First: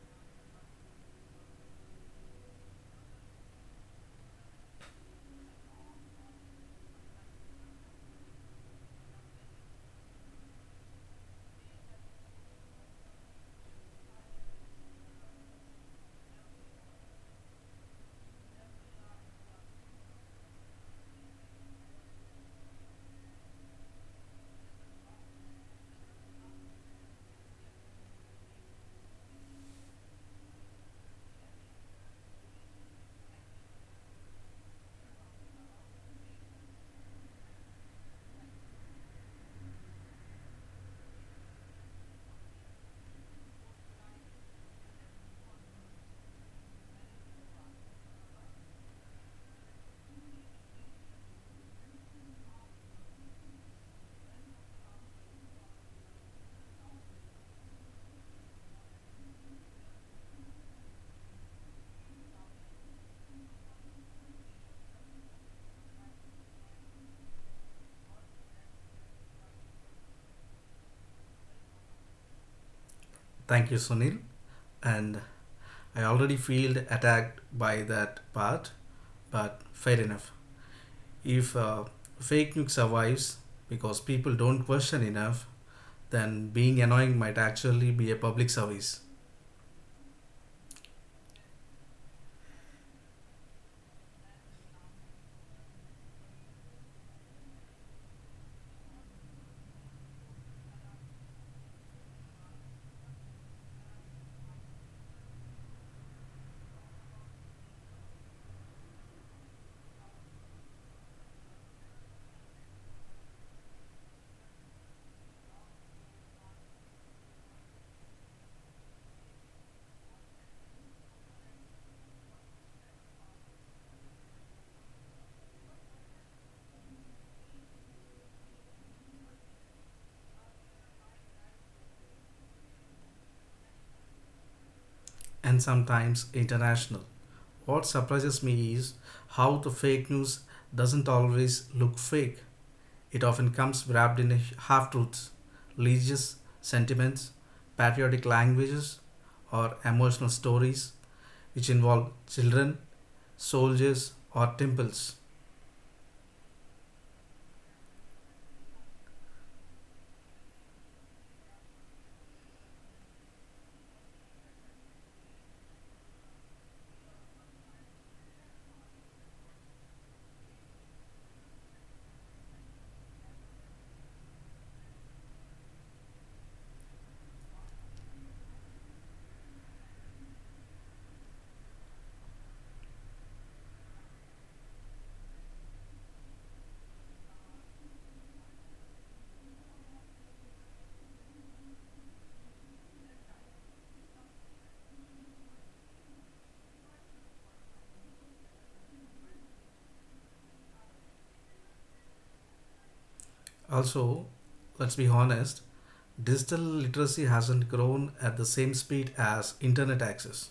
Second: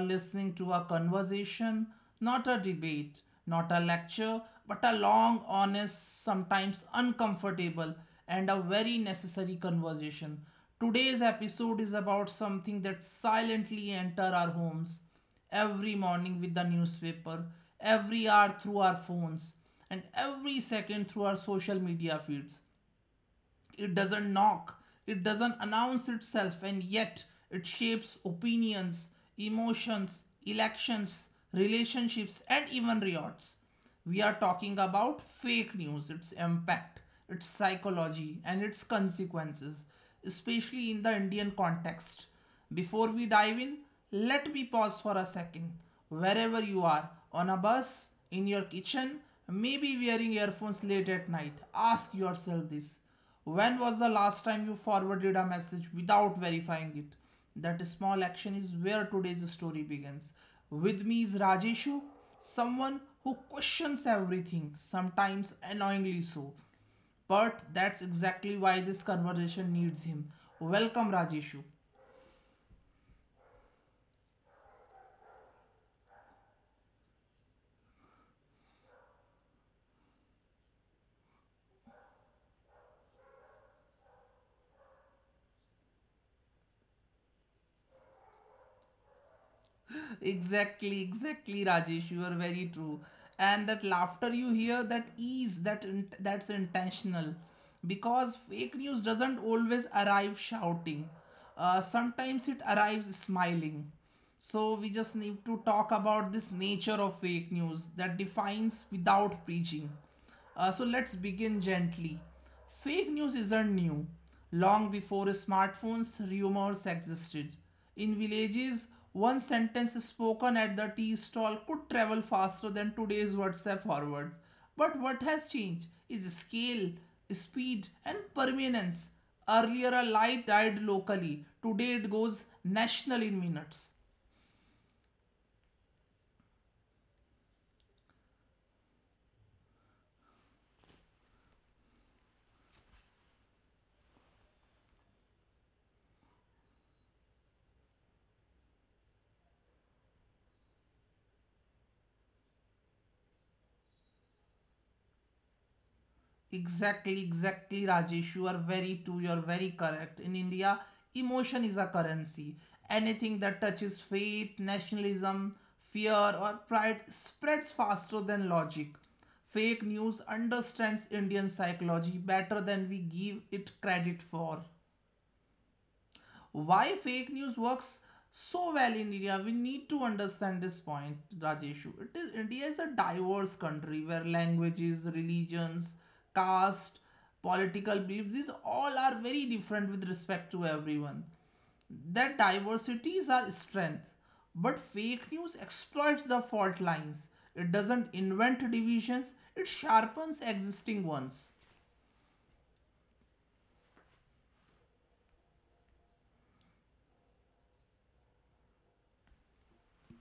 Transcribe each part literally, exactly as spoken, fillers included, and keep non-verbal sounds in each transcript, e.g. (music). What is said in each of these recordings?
listening to a conversation, not a debate, not a lecture, but a long, honest, sometimes uncomfortable, and a very necessary conversation. Today's episode is about something that silently enter our homes every morning with the newspaper, every hour through our phones, and every second through our social media feeds. It doesn't knock, it doesn't announce itself, and yet it shapes opinions, emotions, elections, relationships, and even riots. We are talking about fake news, its impact, its psychology, and its consequences, especially in the Indian context. Before we dive in, let me pause for a second. Wherever you are, on a bus, in your kitchen, maybe wearing earphones late at night, ask yourself this: when was the last time you forwarded a message without verifying it? That small action is where today's story begins. With me is Rajeshu, someone who questions everything, sometimes annoyingly so. But that's exactly why this conversation needs him. Welcome, Rajeshu. Thank you, Sunil. And I already feel attacked by that part, but fair enough. If uh, fake news survives because people don't question enough, then being annoying might actually be a public service exactly, exactly, Rajesh. You are very true. And that laughter you hear, that ease, that in- that's intentional, because fake news doesn't always arrive shouting. Uh, sometimes it arrives smiling. So we just need to talk about this nature of fake news that defines without preaching. Uh, so let's begin gently. Fake news isn't new. Long before smartphones, rumors existed. In villages, one sentence spoken at the tea stall could travel faster than today's WhatsApp forwards. But what has changed is scale, speed, and permanence. Earlier, a lie died locally. Today, it goes national in minutes. and sometimes international. What surprises me is how the fake news doesn't always look fake. It often comes wrapped in half truths, religious sentiments, patriotic languages, or emotional stories which involve children, soldiers, or temples. Exactly, exactly, Rajesh. You are very true. You are very correct. In India, emotion is a currency. Anything that touches faith, nationalism, fear, or pride spreads faster than logic. Fake news understands Indian psychology better than we give it credit for. Why fake news works so well in India? We need to understand this point, Rajeshu. It is India is a diverse country where languages, religions, caste, political beliefs, these all are very different with respect to everyone. That diversity is our strength. But fake news exploits the fault lines. It doesn't invent divisions, it sharpens existing ones. Also, let's be honest, digital literacy hasn't grown at the same speed as internet access.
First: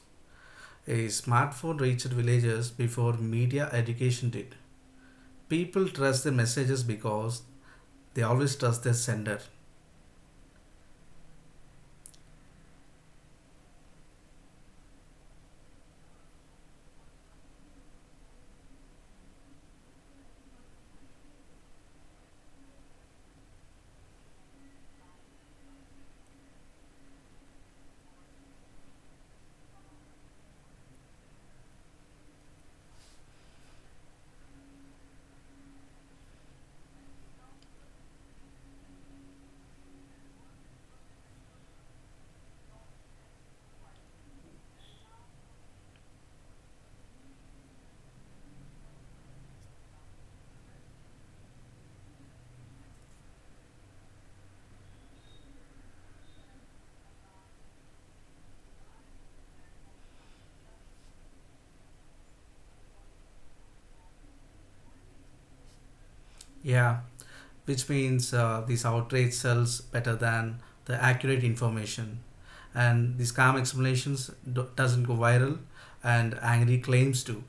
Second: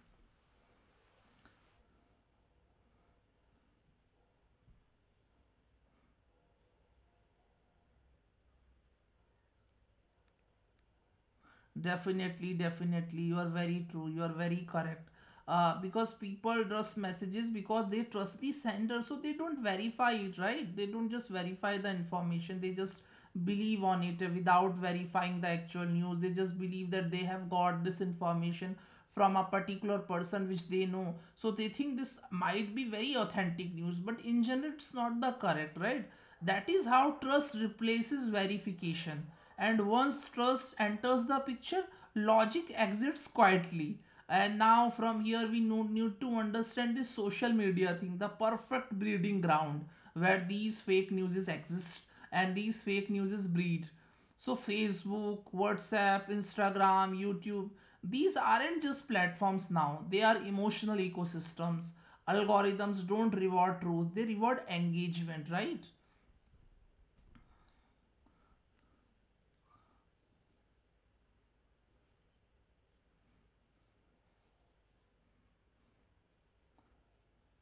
A smartphone reached villagers before media education did. People trust their messages because they always trust their sender. Definitely, definitely. You are very true. You are very correct. Uh, because people trust messages because they trust the sender, so they don't verify it, right? They don't just verify the information, they just believe on it uh, without verifying the actual news. They just believe that they have got this information from a particular person which they know. So they think this might be very authentic news, but in general, it's not the correct, right? That is how trust replaces verification, and once trust enters the picture, logic exits quietly. And now from here we no- need to understand the social media thing, the perfect breeding ground where these fake newses exist and these fake newses breed. So Facebook, WhatsApp, Instagram, YouTube, these aren't just platforms now, they are emotional ecosystems. Algorithms don't reward truth, they reward engagement, right? Yeah, which means uh, this outrage sells better than the accurate information. And these calm explanations do- doesn't go viral and angry claims do.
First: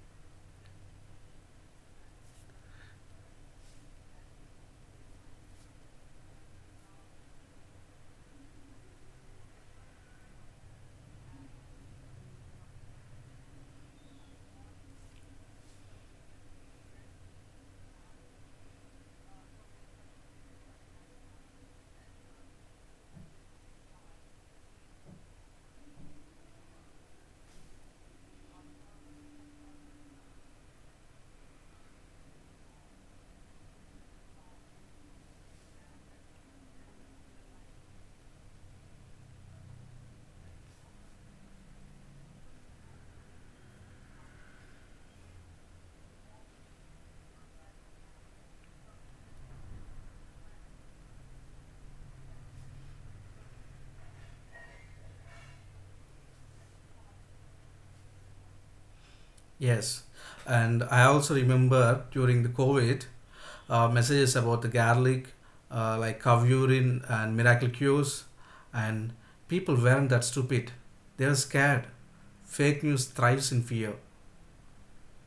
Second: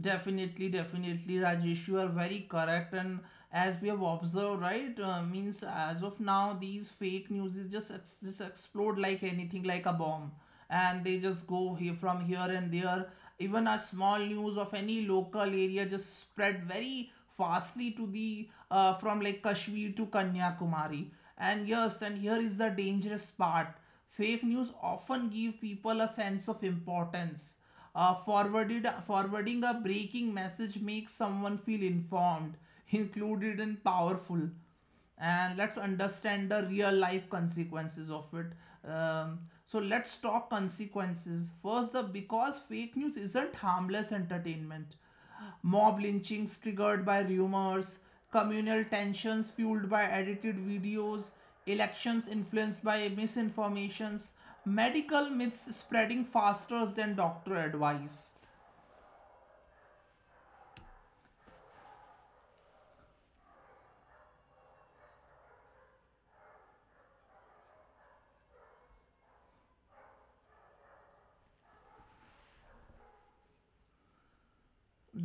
Definitely, definitely, Rajesh, you are very correct. And as we have observed, right, uh, means as of now, these fake news is just ex- just explode like anything, like a bomb, and they just go here from here and there. Even a small news of any local area just spread very fastly to the uh, from like Kashmir to Kanyakumari. And yes, and here is the dangerous part. Fake news often give people a sense of importance. Uh, forwarded, forwarding a breaking message makes someone feel informed, included, and powerful. And let's understand the real life consequences of it. Um, so let's talk consequences first. The Because fake news isn't harmless entertainment: mob lynchings triggered by rumors, communal tensions fueled by edited videos, elections influenced by misinformations, medical myths spreading faster than doctor advice. Yes, and I also remember during the COVID uh, messages about the garlic, uh, like cow urine and miracle cures, and people weren't that stupid. They were scared. Fake news thrives in fear.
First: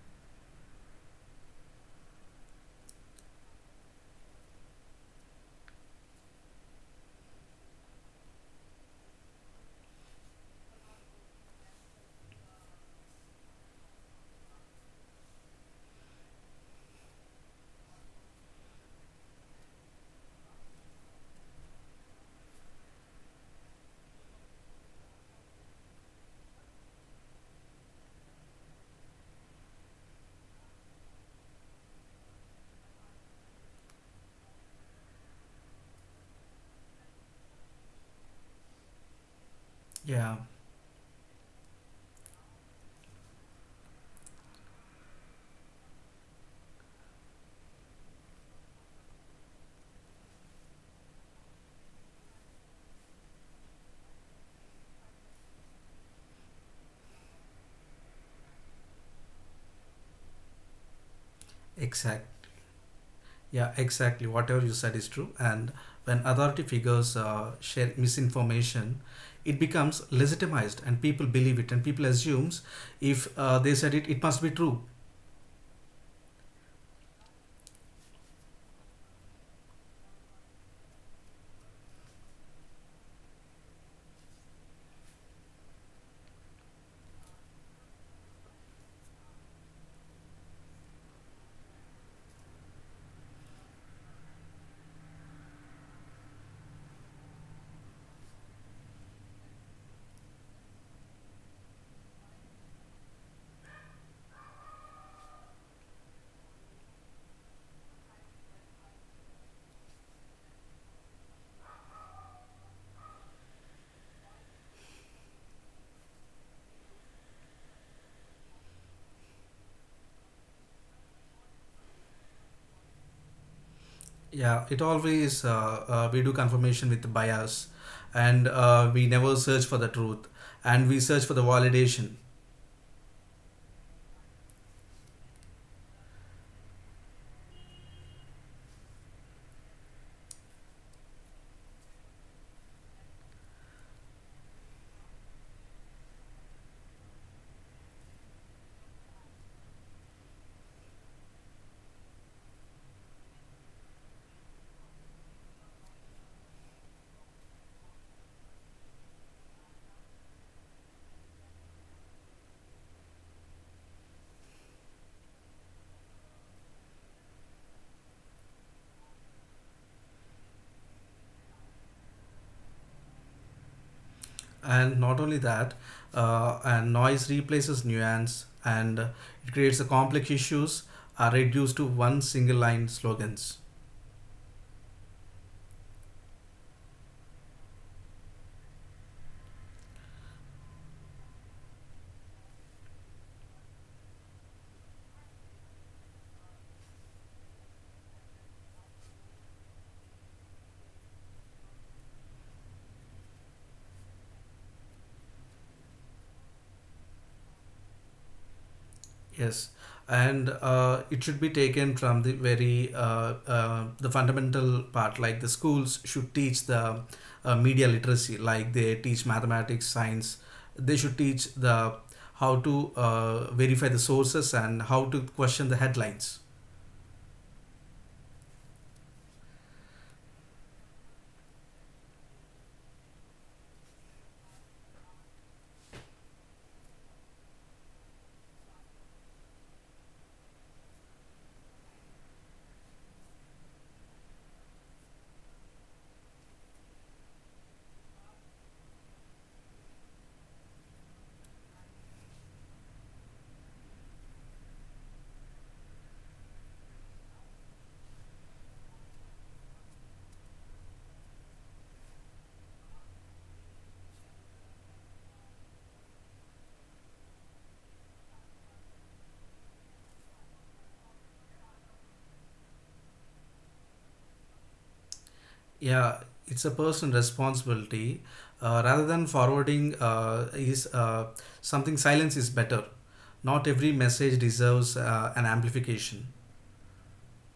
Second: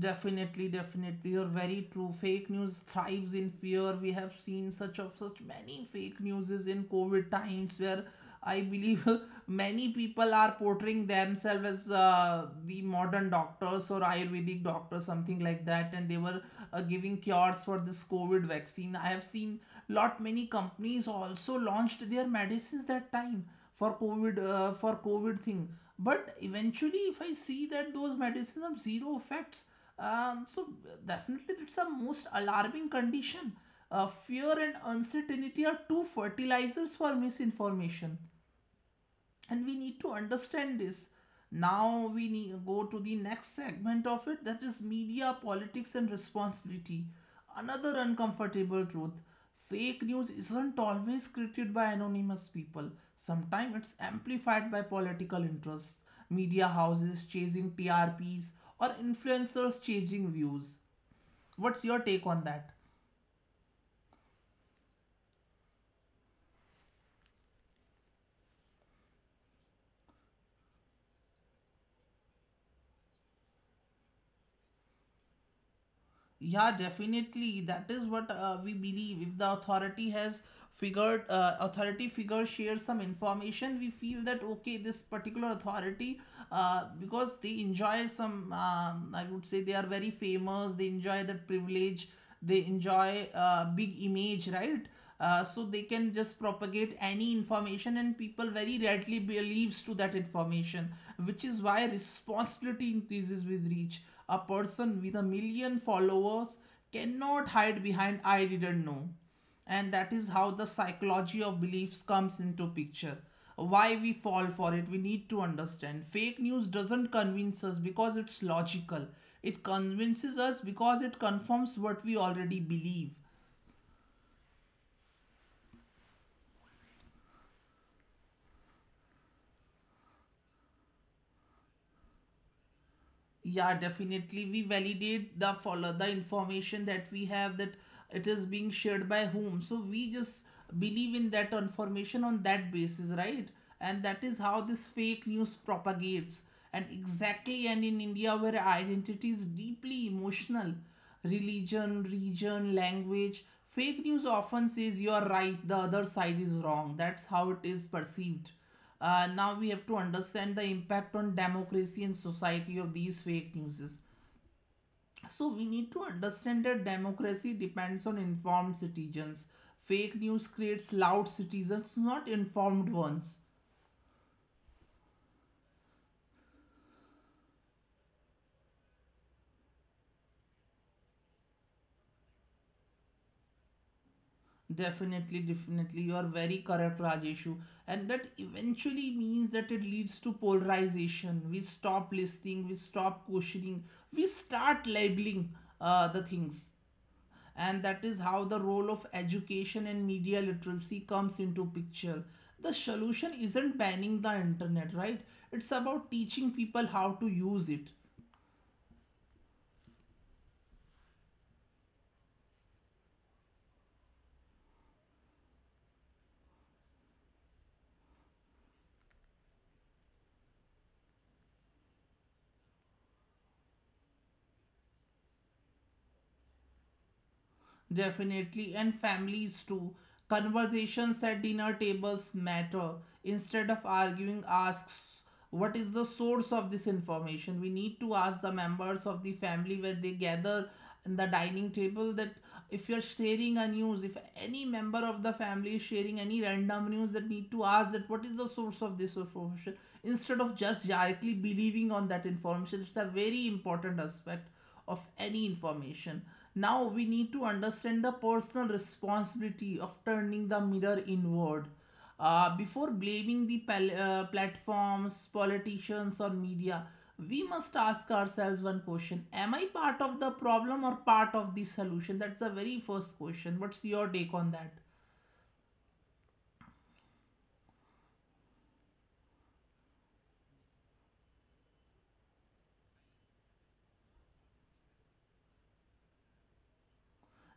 Definitely, definitely. You're very true. Fake news thrives in fear. We have seen such of such many fake newses in COVID times where I believe (laughs) many people are portraying themselves as uh, the modern doctors or Ayurvedic doctors, something like that, and they were uh, giving cures for this COVID vaccine. I have seen lot many companies also launched their medicines that time for covid uh, for covid thing. But eventually if I see that those medicines have zero effects. Um, so definitely it's a most alarming condition. Uh, fear and uncertainty are two fertilizers for misinformation, and we need to Yeah, understand this. Now we need, go to the next segment of it, that is media politics and responsibility. Another uncomfortable truth: fake news isn't always created by anonymous people, sometimes it's amplified by political interests, media houses chasing T R Ps, or influencers chasing views. What's your exact. take on that? Yeah, exactly. Whatever you said is true. And when authority figures uh, share misinformation, it becomes legitimized, and people believe it, and people assumes if uh, they said it, it must be true. Yeah, definitely. That is what uh, we believe. If the authority has figured, uh, authority figure shares some information, we feel that okay, this particular authority, uh, because they enjoy some, um, I would say they are very famous, they enjoy that privilege, they enjoy uh, big image, right? uh, so they can just propagate any information and people very readily believes to that information, which is why responsibility increases with reach. A person with a million followers cannot hide behind I didn't know. And that is how the psychology of beliefs comes into picture. Why we fall for it? We need to understand fake news doesn't convince us because it's logical, it convinces us because it confirms what we already believe. Yeah, it always uh, uh, we do confirmation with bias, and uh, we never search for the truth, and we search for the validation. Yeah, definitely. We validate the follow the information that we have, that it is being shared by whom. So we just believe in that information on that basis, right? And that is how this fake news propagates. And exactly, and in India, where identity is deeply emotional, religion, region, language, fake news often says you are right, the other side is wrong. That's how it is perceived. Uh, now we have to understand the impact on democracy and society of these fake newses. So we need to understand that democracy depends on informed citizens. Fake news creates loud citizens, not informed ones. And not only that, uh, and noise replaces nuance, and it creates the complex issues are reduced to one single line slogans. Definitely, definitely. You are very correct, Rajeshu. And that eventually means that it leads to polarization. We stop listening, we stop questioning, we start labeling uh, the things. And that is how the role of education and media literacy comes into picture. The solution isn't banning the internet, right? It's about teaching people how to use it. Yes, and uh, it should be taken from the very uh, uh, the fundamental part. Like the schools should teach the uh, media literacy, like they teach mathematics, science. They should teach the how to uh, verify the sources and how to question the headlines. Definitely, and families too. Conversations at dinner tables matter. Instead of arguing, asks what is the source of this information. We need to ask the members of the family when they gather in the dining table that if you're sharing a news, if any member of the family is sharing any random news, that need to ask that what is the source of this information, instead of just directly believing on that information. It's a very important aspect of any information. Now we need to understand the personal responsibility of turning the mirror inward. Uh, before blaming the pal- uh, platforms, politicians, or media, we must ask ourselves one question: Am I part of the problem or part of the solution? That's the very first question. What's your take on that? Yeah, it's a personal responsibility. Uh, rather than forwarding uh, is uh, something silence is better. Not every message deserves uh, an amplification.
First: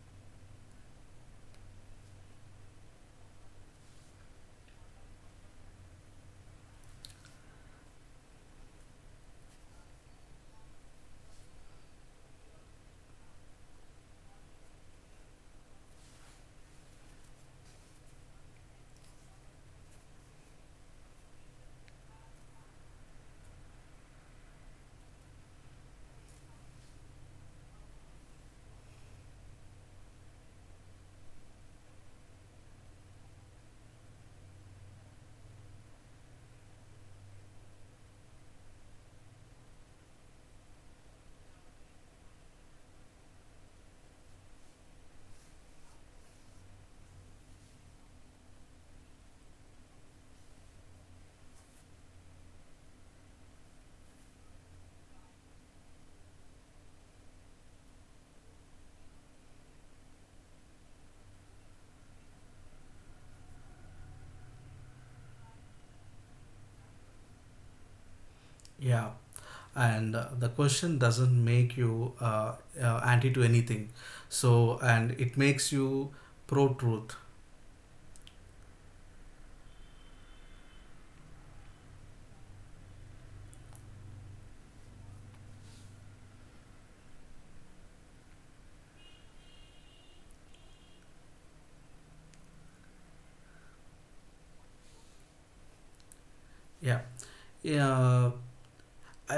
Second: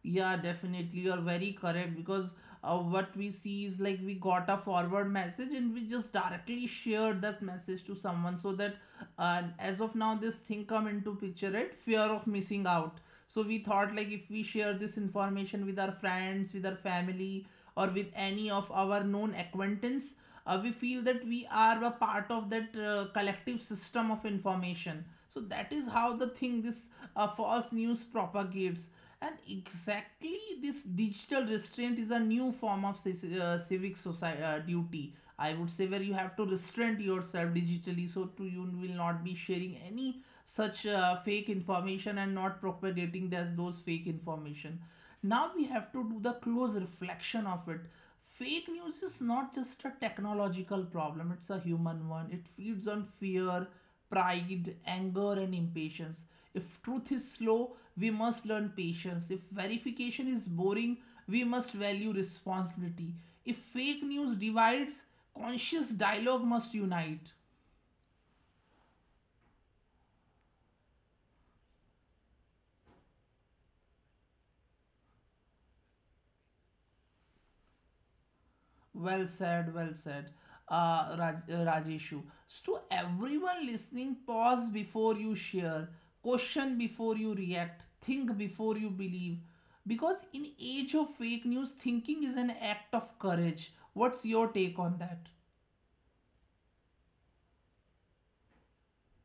Yeah, definitely. You're very correct because uh, what we see is like we got a forward message and we just directly shared that message to someone, so that uh, as of now this thing come into picture, right? Fear of missing out. So we thought like if we share this information with our friends, with our family, or with any of our known acquaintance, uh, we feel that we are a part of that uh, collective system of information. So that is how the thing this uh, false news propagates. And exactly, this digital restraint is a new form of ci- uh, civic society, uh, duty, I would say, where you have to restrain yourself digitally so to you will not be sharing any such uh, fake information and not propagating those, those fake information. Now we have to do the close reflection of it. Fake news is not just a technological problem, it's a human one. It feeds on fear, pride, anger, and impatience. If truth is slow, we must learn patience. If verification is boring, we must value responsibility. If fake news divides, conscious dialogue must unite. Yeah. and uh, the question doesn't make you uh, uh, anti to anything, so and it makes you pro truth. Well said, well said, uh, Raj- uh, Rajeshu. So, to everyone listening, pause before you share, question before you react, think before you believe. Because in age of fake news, thinking is an act of courage. What's your take on that? Yeah, yeah, uh, I,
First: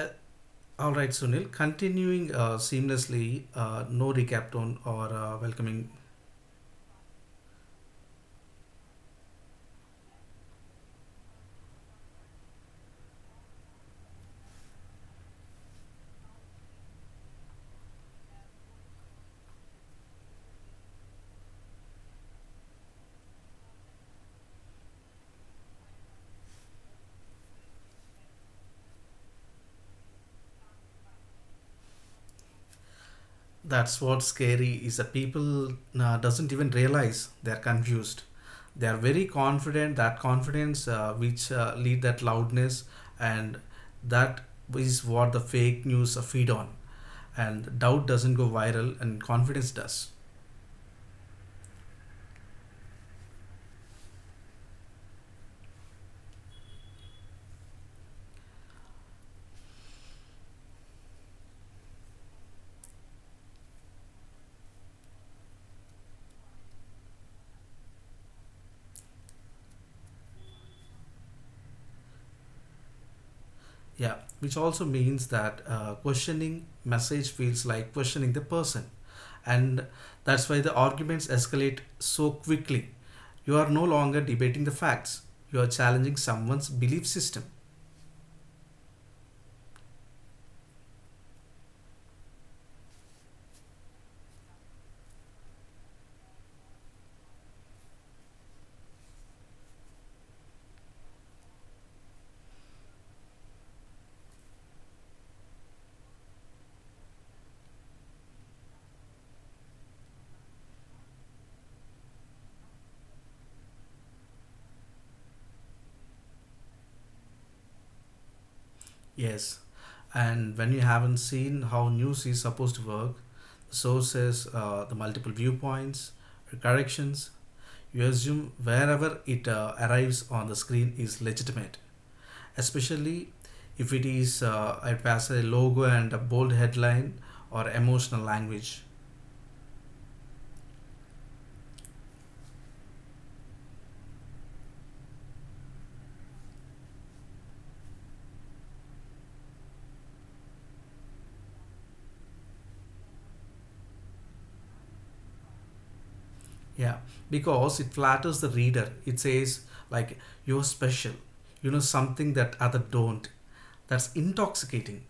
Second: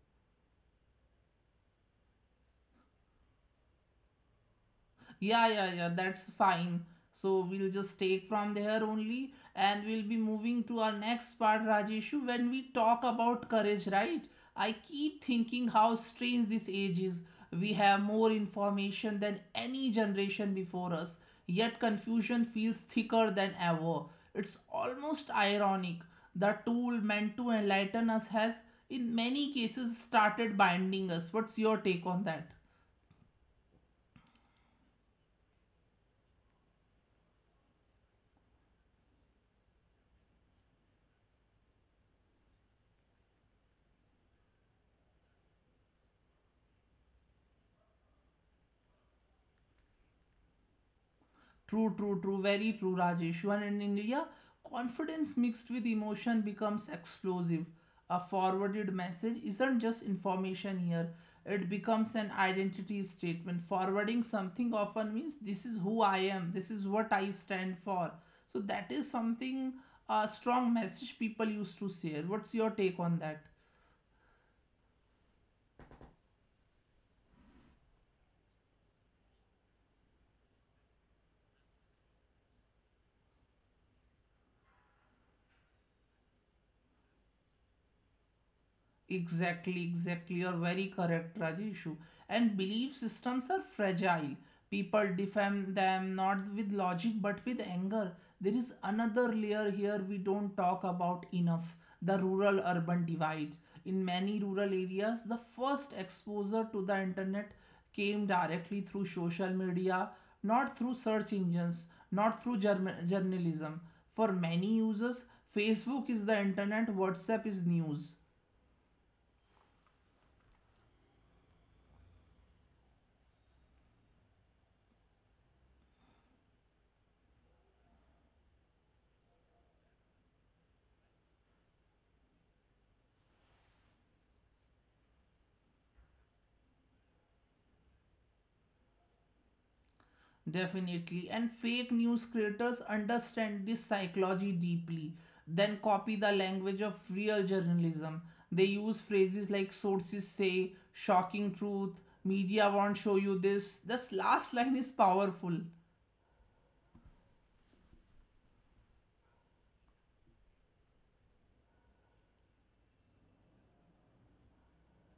all right, Sunil, continuing uh, seamlessly, uh, no recap tone or uh, Yeah, yeah, welcoming. yeah, that's fine. So we'll just take from there only and we'll be moving to our next part, Rajeshu, when we talk about courage, right? I keep thinking how strange this age is. We have more information than any generation before us, yet confusion feels thicker than ever. It's almost ironic. The tool meant to enlighten us has, in many cases, started binding us. What's your take on that? That's what's scary is that people uh, doesn't even realize they're confused. They are very confident, that confidence uh, which uh, lead that loudness, and that is what the fake news feed on, and doubt doesn't go viral and confidence does. True, true, true, very true, Rajesh. And in India, confidence mixed with emotion becomes explosive. A forwarded message isn't just information here, it becomes an identity statement. Forwarding something often means this is who I am, this is what I stand for. So, that is something a strong message people used to share. What's your take on that? Yeah, which also means that uh, questioning message feels like questioning the person, and that's why the arguments escalate so quickly. You are no longer debating the facts, you are challenging someone's belief system. Exactly, exactly. You're very correct, Rajeshu. And belief systems are fragile. People defend them not with logic but with anger. There is another layer here we don't talk about enough, the rural urban divide. In many rural areas, the first exposure to the internet came directly through social media, not through search engines, not through journa- journalism. For many users, Facebook is the internet, WhatsApp is news. Yes, and when you haven't seen how news is supposed to work, the sources, uh, the multiple viewpoints, corrections, you assume wherever it uh, arrives on the screen is legitimate, especially if it is uh, it has a logo and a bold headline or emotional language. Definitely. And fake news creators understand this psychology deeply, then copy the language of real journalism. They use phrases like sources say, shocking truth, media won't show you this. This last line is powerful. Yeah, because it flatters the reader. It says, like, you're special, you know something that other don't. That's intoxicating.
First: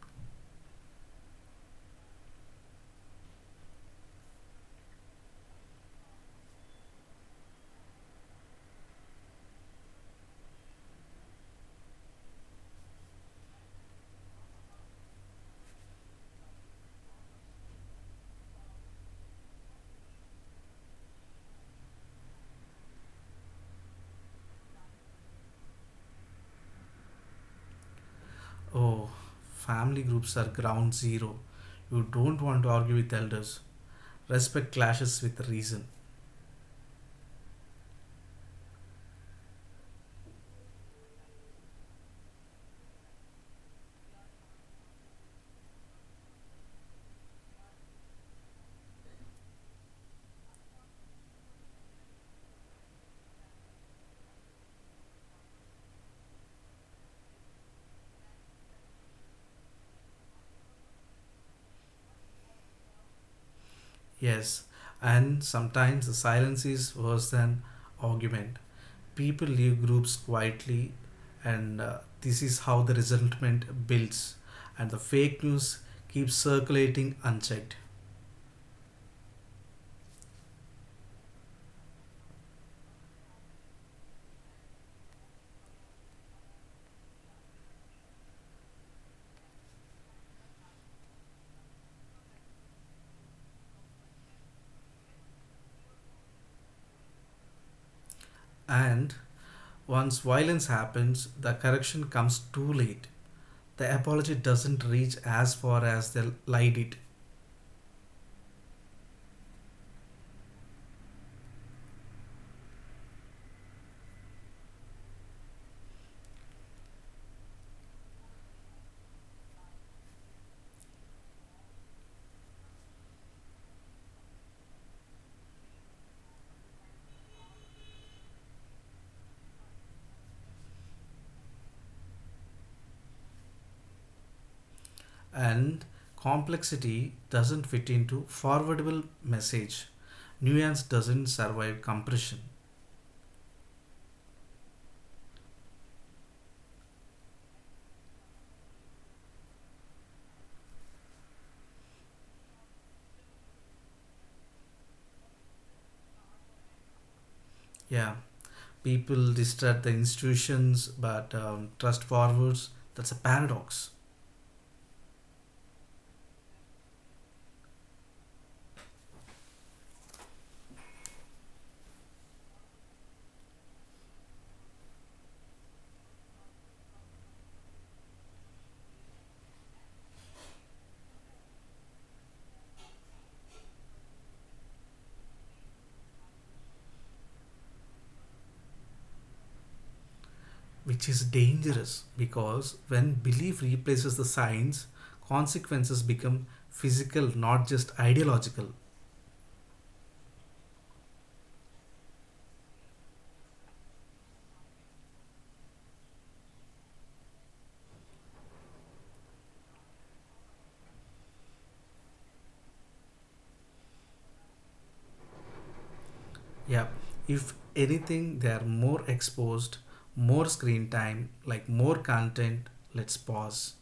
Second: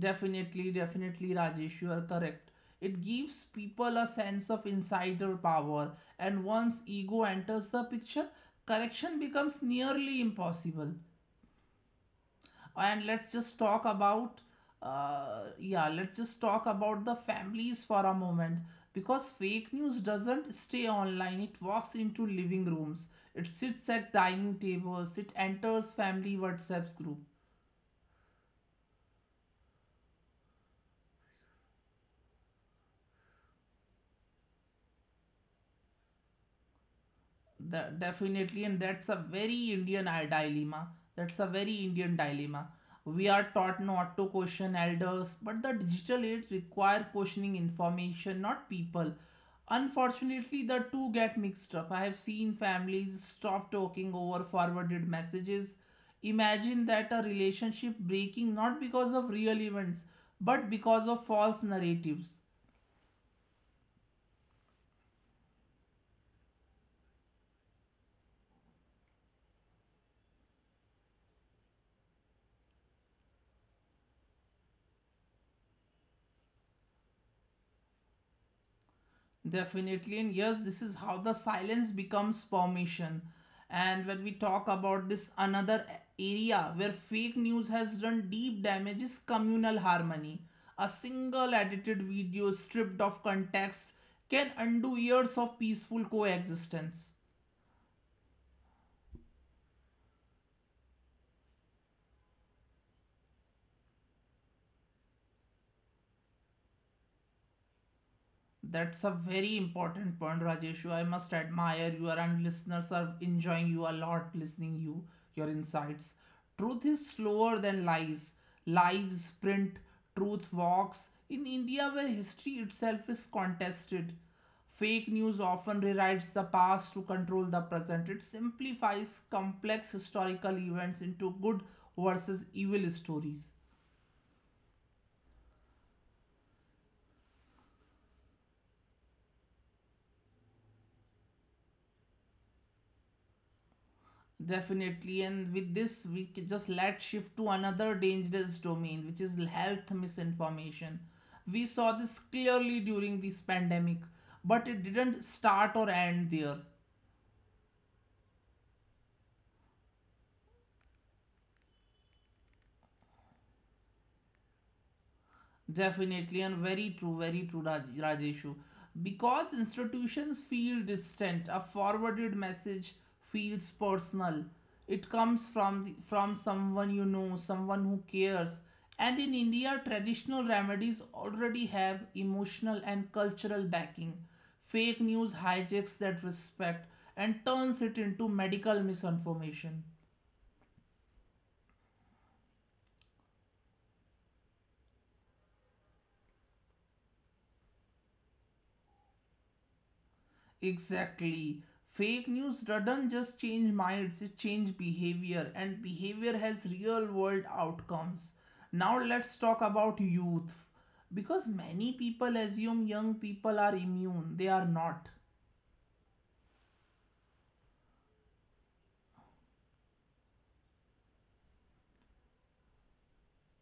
Definitely, definitely, Rajesh, you are correct. It gives people a sense of insider power, and once ego enters the picture, correction becomes nearly impossible. And let's just talk about, uh, yeah, let's just talk about the families for a moment, because fake news doesn't stay online, it walks into living rooms, it sits at dining tables, it enters family WhatsApps group. Oh, family groups are ground zero. You don't want to argue with elders. Respect clashes with reason. That definitely, and that's a very Indian i- dilemma. That's a very Indian dilemma. We are taught not to question elders, but the digital age require questioning information, not people. Unfortunately, the two get mixed up. I have seen families stop talking over forwarded messages. Imagine that, a relationship breaking not because of real events, but because of false narratives. Yes, and sometimes the silence is worse than argument. People leave groups quietly, and uh, this is how the resentment builds and the fake news keeps circulating unchecked. Definitely, and yes, this is how the silence becomes permission. And when we talk about this, another area where fake news has done deep damage is communal harmony. A single edited video stripped of context can undo years of peaceful coexistence. And once violence happens, the correction comes too late. The apology doesn't reach as far as they lied it. That's a very important point, Rajeshu. I must admire you, and listeners are enjoying you a lot, listening you, your insights. Truth is slower than lies. Lies sprint, truth walks. In India, where history itself is contested, fake news often rewrites the past to control the present. It simplifies complex historical events into good versus evil stories. And complexity doesn't fit into forwardable message. Nuance doesn't survive compression. Definitely, and with this, we can just, let's shift to another dangerous domain, which is health misinformation. We saw this clearly during this pandemic, but it didn't start or end there. Yeah, people distrust the institutions but um, trust forwards. That's a paradox. Definitely, and very true, very true, Raj- Rajeshu. Because institutions feel distant, a forwarded message feels personal. It comes from the, from someone you know, someone who cares. And in India, traditional remedies already have emotional and cultural backing. Fake news hijacks that respect and turns it into medical misinformation. Which is dangerous, because when belief replaces the science, consequences become physical, not just ideological. Exactly. Fake news doesn't just change minds, it changes behavior, and behavior has real world outcomes. Now, let's talk about youth. Because many people assume young people are immune, they are not. Yeah, if anything, they are more exposed, more screen time, like more content. Let's pause.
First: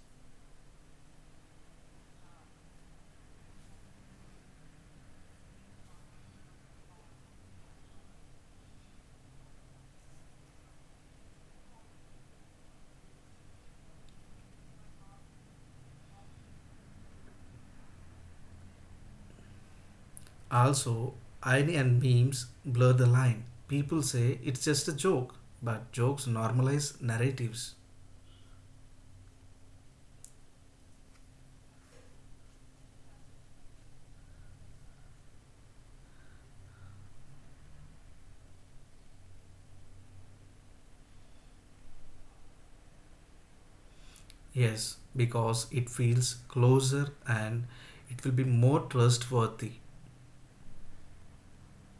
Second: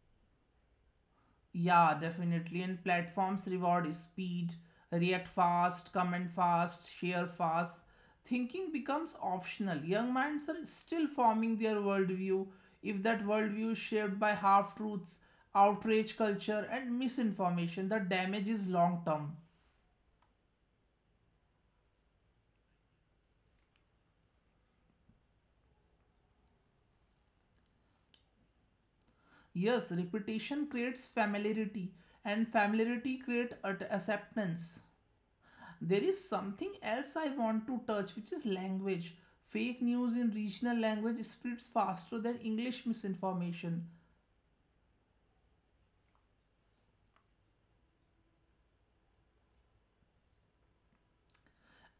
Yeah, definitely. And platforms reward speed, react fast, comment fast, share fast. Thinking becomes optional. Young minds are still forming their worldview. If that worldview is shaped by half truths, outrage culture, and misinformation, the damage is long term. Also, irony and memes blur the line. People say it's just a joke, but jokes normalize narratives. Yes, repetition creates familiarity, and familiarity creates acceptance. There is something else I want to touch, which is language. Fake news in regional language spreads faster than English misinformation, Yes, because it feels closer and it will be more trustworthy.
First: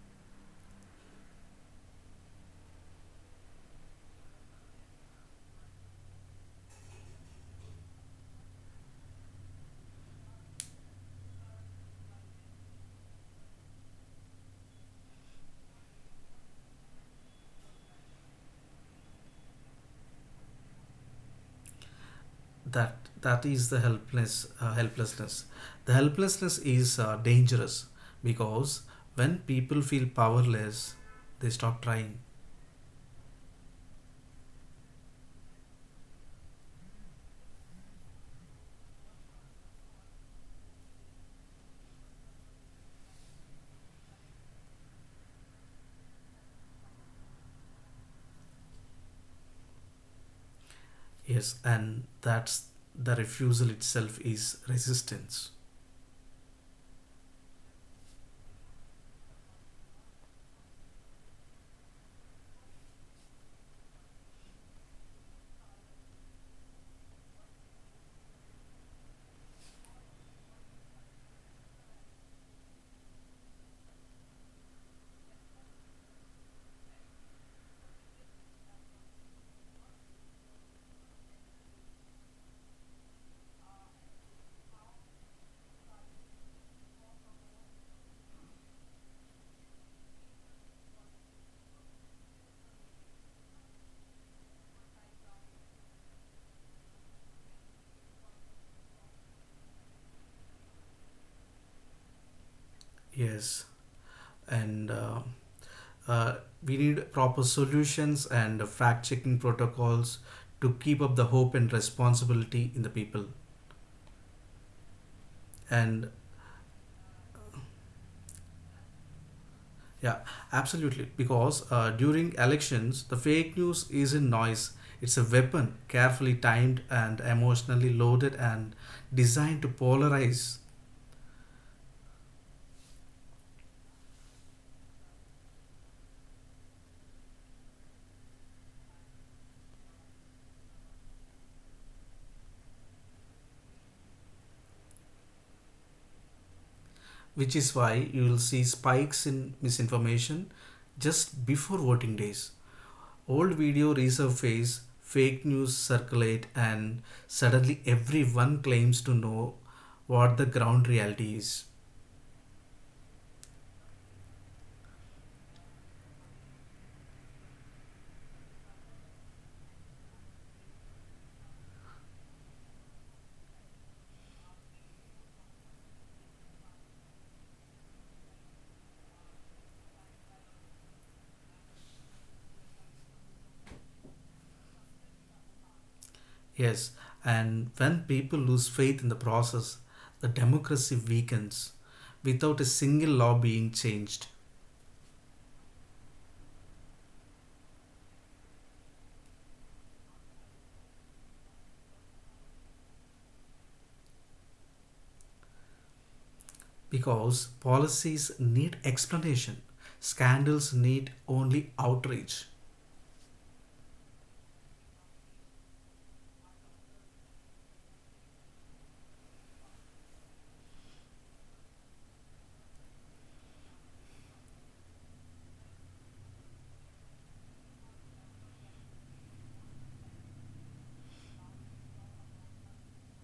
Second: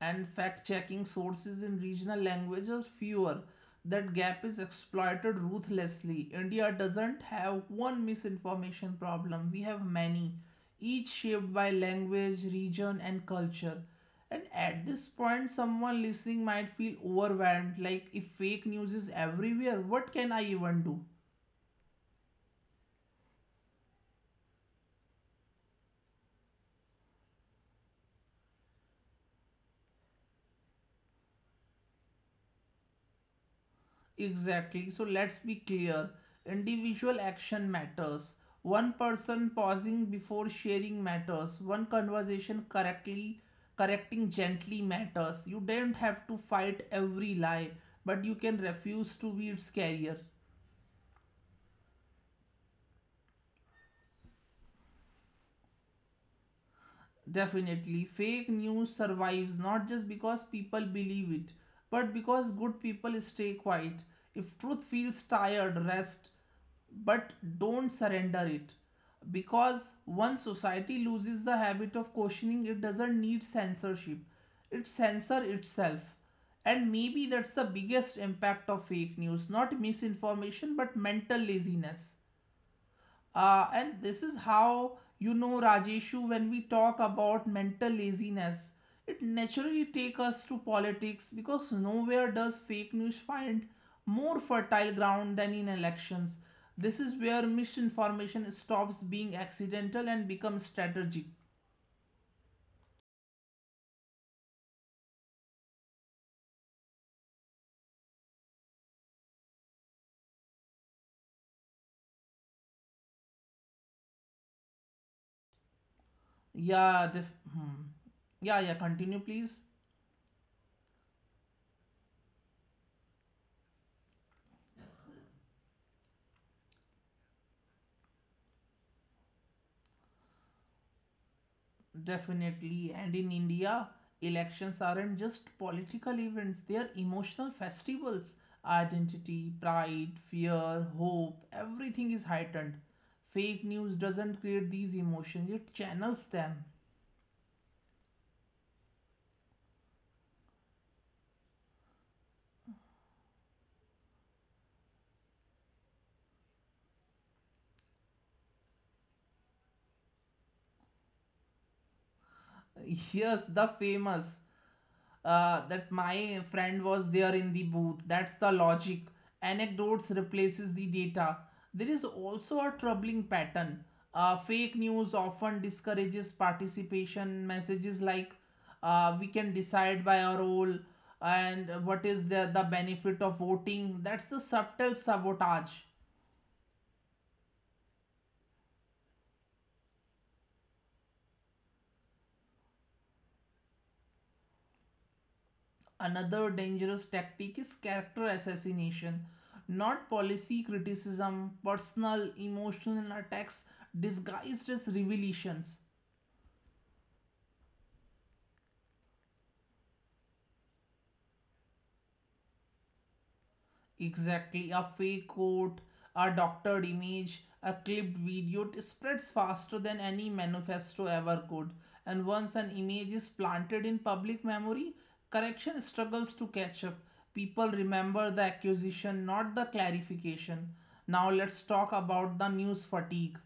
and fact checking sources in regional language are fewer. That gap is exploited ruthlessly. India doesn't have one misinformation problem, we have many, each shaped by language, region, and culture. And at this point, someone listening might feel overwhelmed, like, if fake news is everywhere, what can I even do? that that is the helpless uh, helplessness. The helplessness is uh, dangerous, because when people feel powerless they stop trying. Exactly. So let's be clear. Individual action matters. One person pausing before sharing matters. One conversation correctly correcting gently matters. You don't have to fight every lie, but you can refuse to be its carrier. Yes, and that's the refusal itself is resistance. Definitely, fake news survives not just because people believe it, but because good people stay quiet. If truth feels tired, rest, but don't surrender it. Because once society loses the habit of questioning, it doesn't need censorship, it censors itself. And maybe that's the biggest impact of fake news, not misinformation, but mental laziness. Uh, and this is how you know, Rajeshu, when we talk about mental laziness, it naturally takes us to politics, because nowhere does fake news find more fertile ground than in elections. This is where misinformation stops being accidental and becomes strategic. Yes, and uh, uh, we need proper solutions and fact checking protocols to keep up the hope and responsibility in the people, and Yeah, def- hmm. Yeah, yeah, continue please. yeah, absolutely. Because uh, during elections, the fake news isn't noise, it's a weapon carefully timed and emotionally loaded and designed to polarize, Definitely. And in India, elections aren't just political events, they are emotional festivals. Identity, pride, fear, hope, everything is heightened. Fake news doesn't create these emotions, it channels them. which is why you will see spikes in misinformation just before voting days. Old video resurface, fake news circulate, and suddenly everyone claims to know what the ground reality is. Here's the famous, uh, that my friend was there in the booth. That's the logic. Anecdotes replaces the data. There is also a troubling pattern. Uh, fake news often discourages participation. Messages like, uh, we can decide by our role and what is the, the benefit of voting. That's the subtle sabotage. Yes, and when people lose faith in the process, the democracy weakens without a single law being changed, Another dangerous tactic is character assassination, not policy criticism, personal, emotional attacks disguised as revelations. because policies need explanation, scandals need only outrage, Exactly, a fake quote, a doctored image, a clipped video, it spreads faster than any manifesto ever could. And once an image is planted in public memory, correction struggles to catch up. People remember the accusation, not the clarification. Now let's talk about the news fatigue.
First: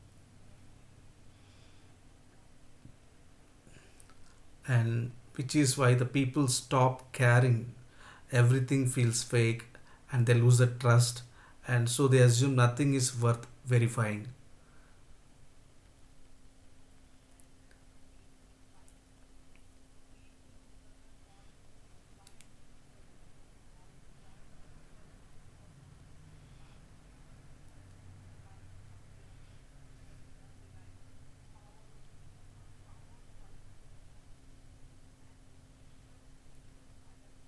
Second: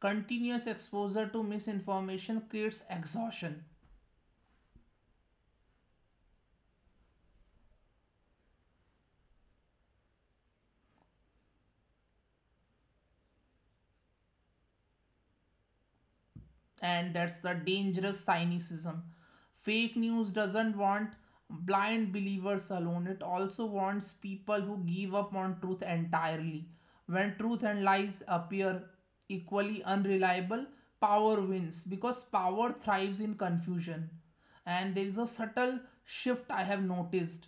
Continuous exposure to misinformation creates exhaustion. and which is why the people stop caring. Everything feels fake and they lose the trust, and so they assume nothing is worth verifying. And that's the dangerous cynicism. Fake news doesn't want blind believers alone, it also wants people who give up on truth entirely. When truth and lies appear equally unreliable, power wins, because power thrives in confusion. And there is a subtle shift I have noticed.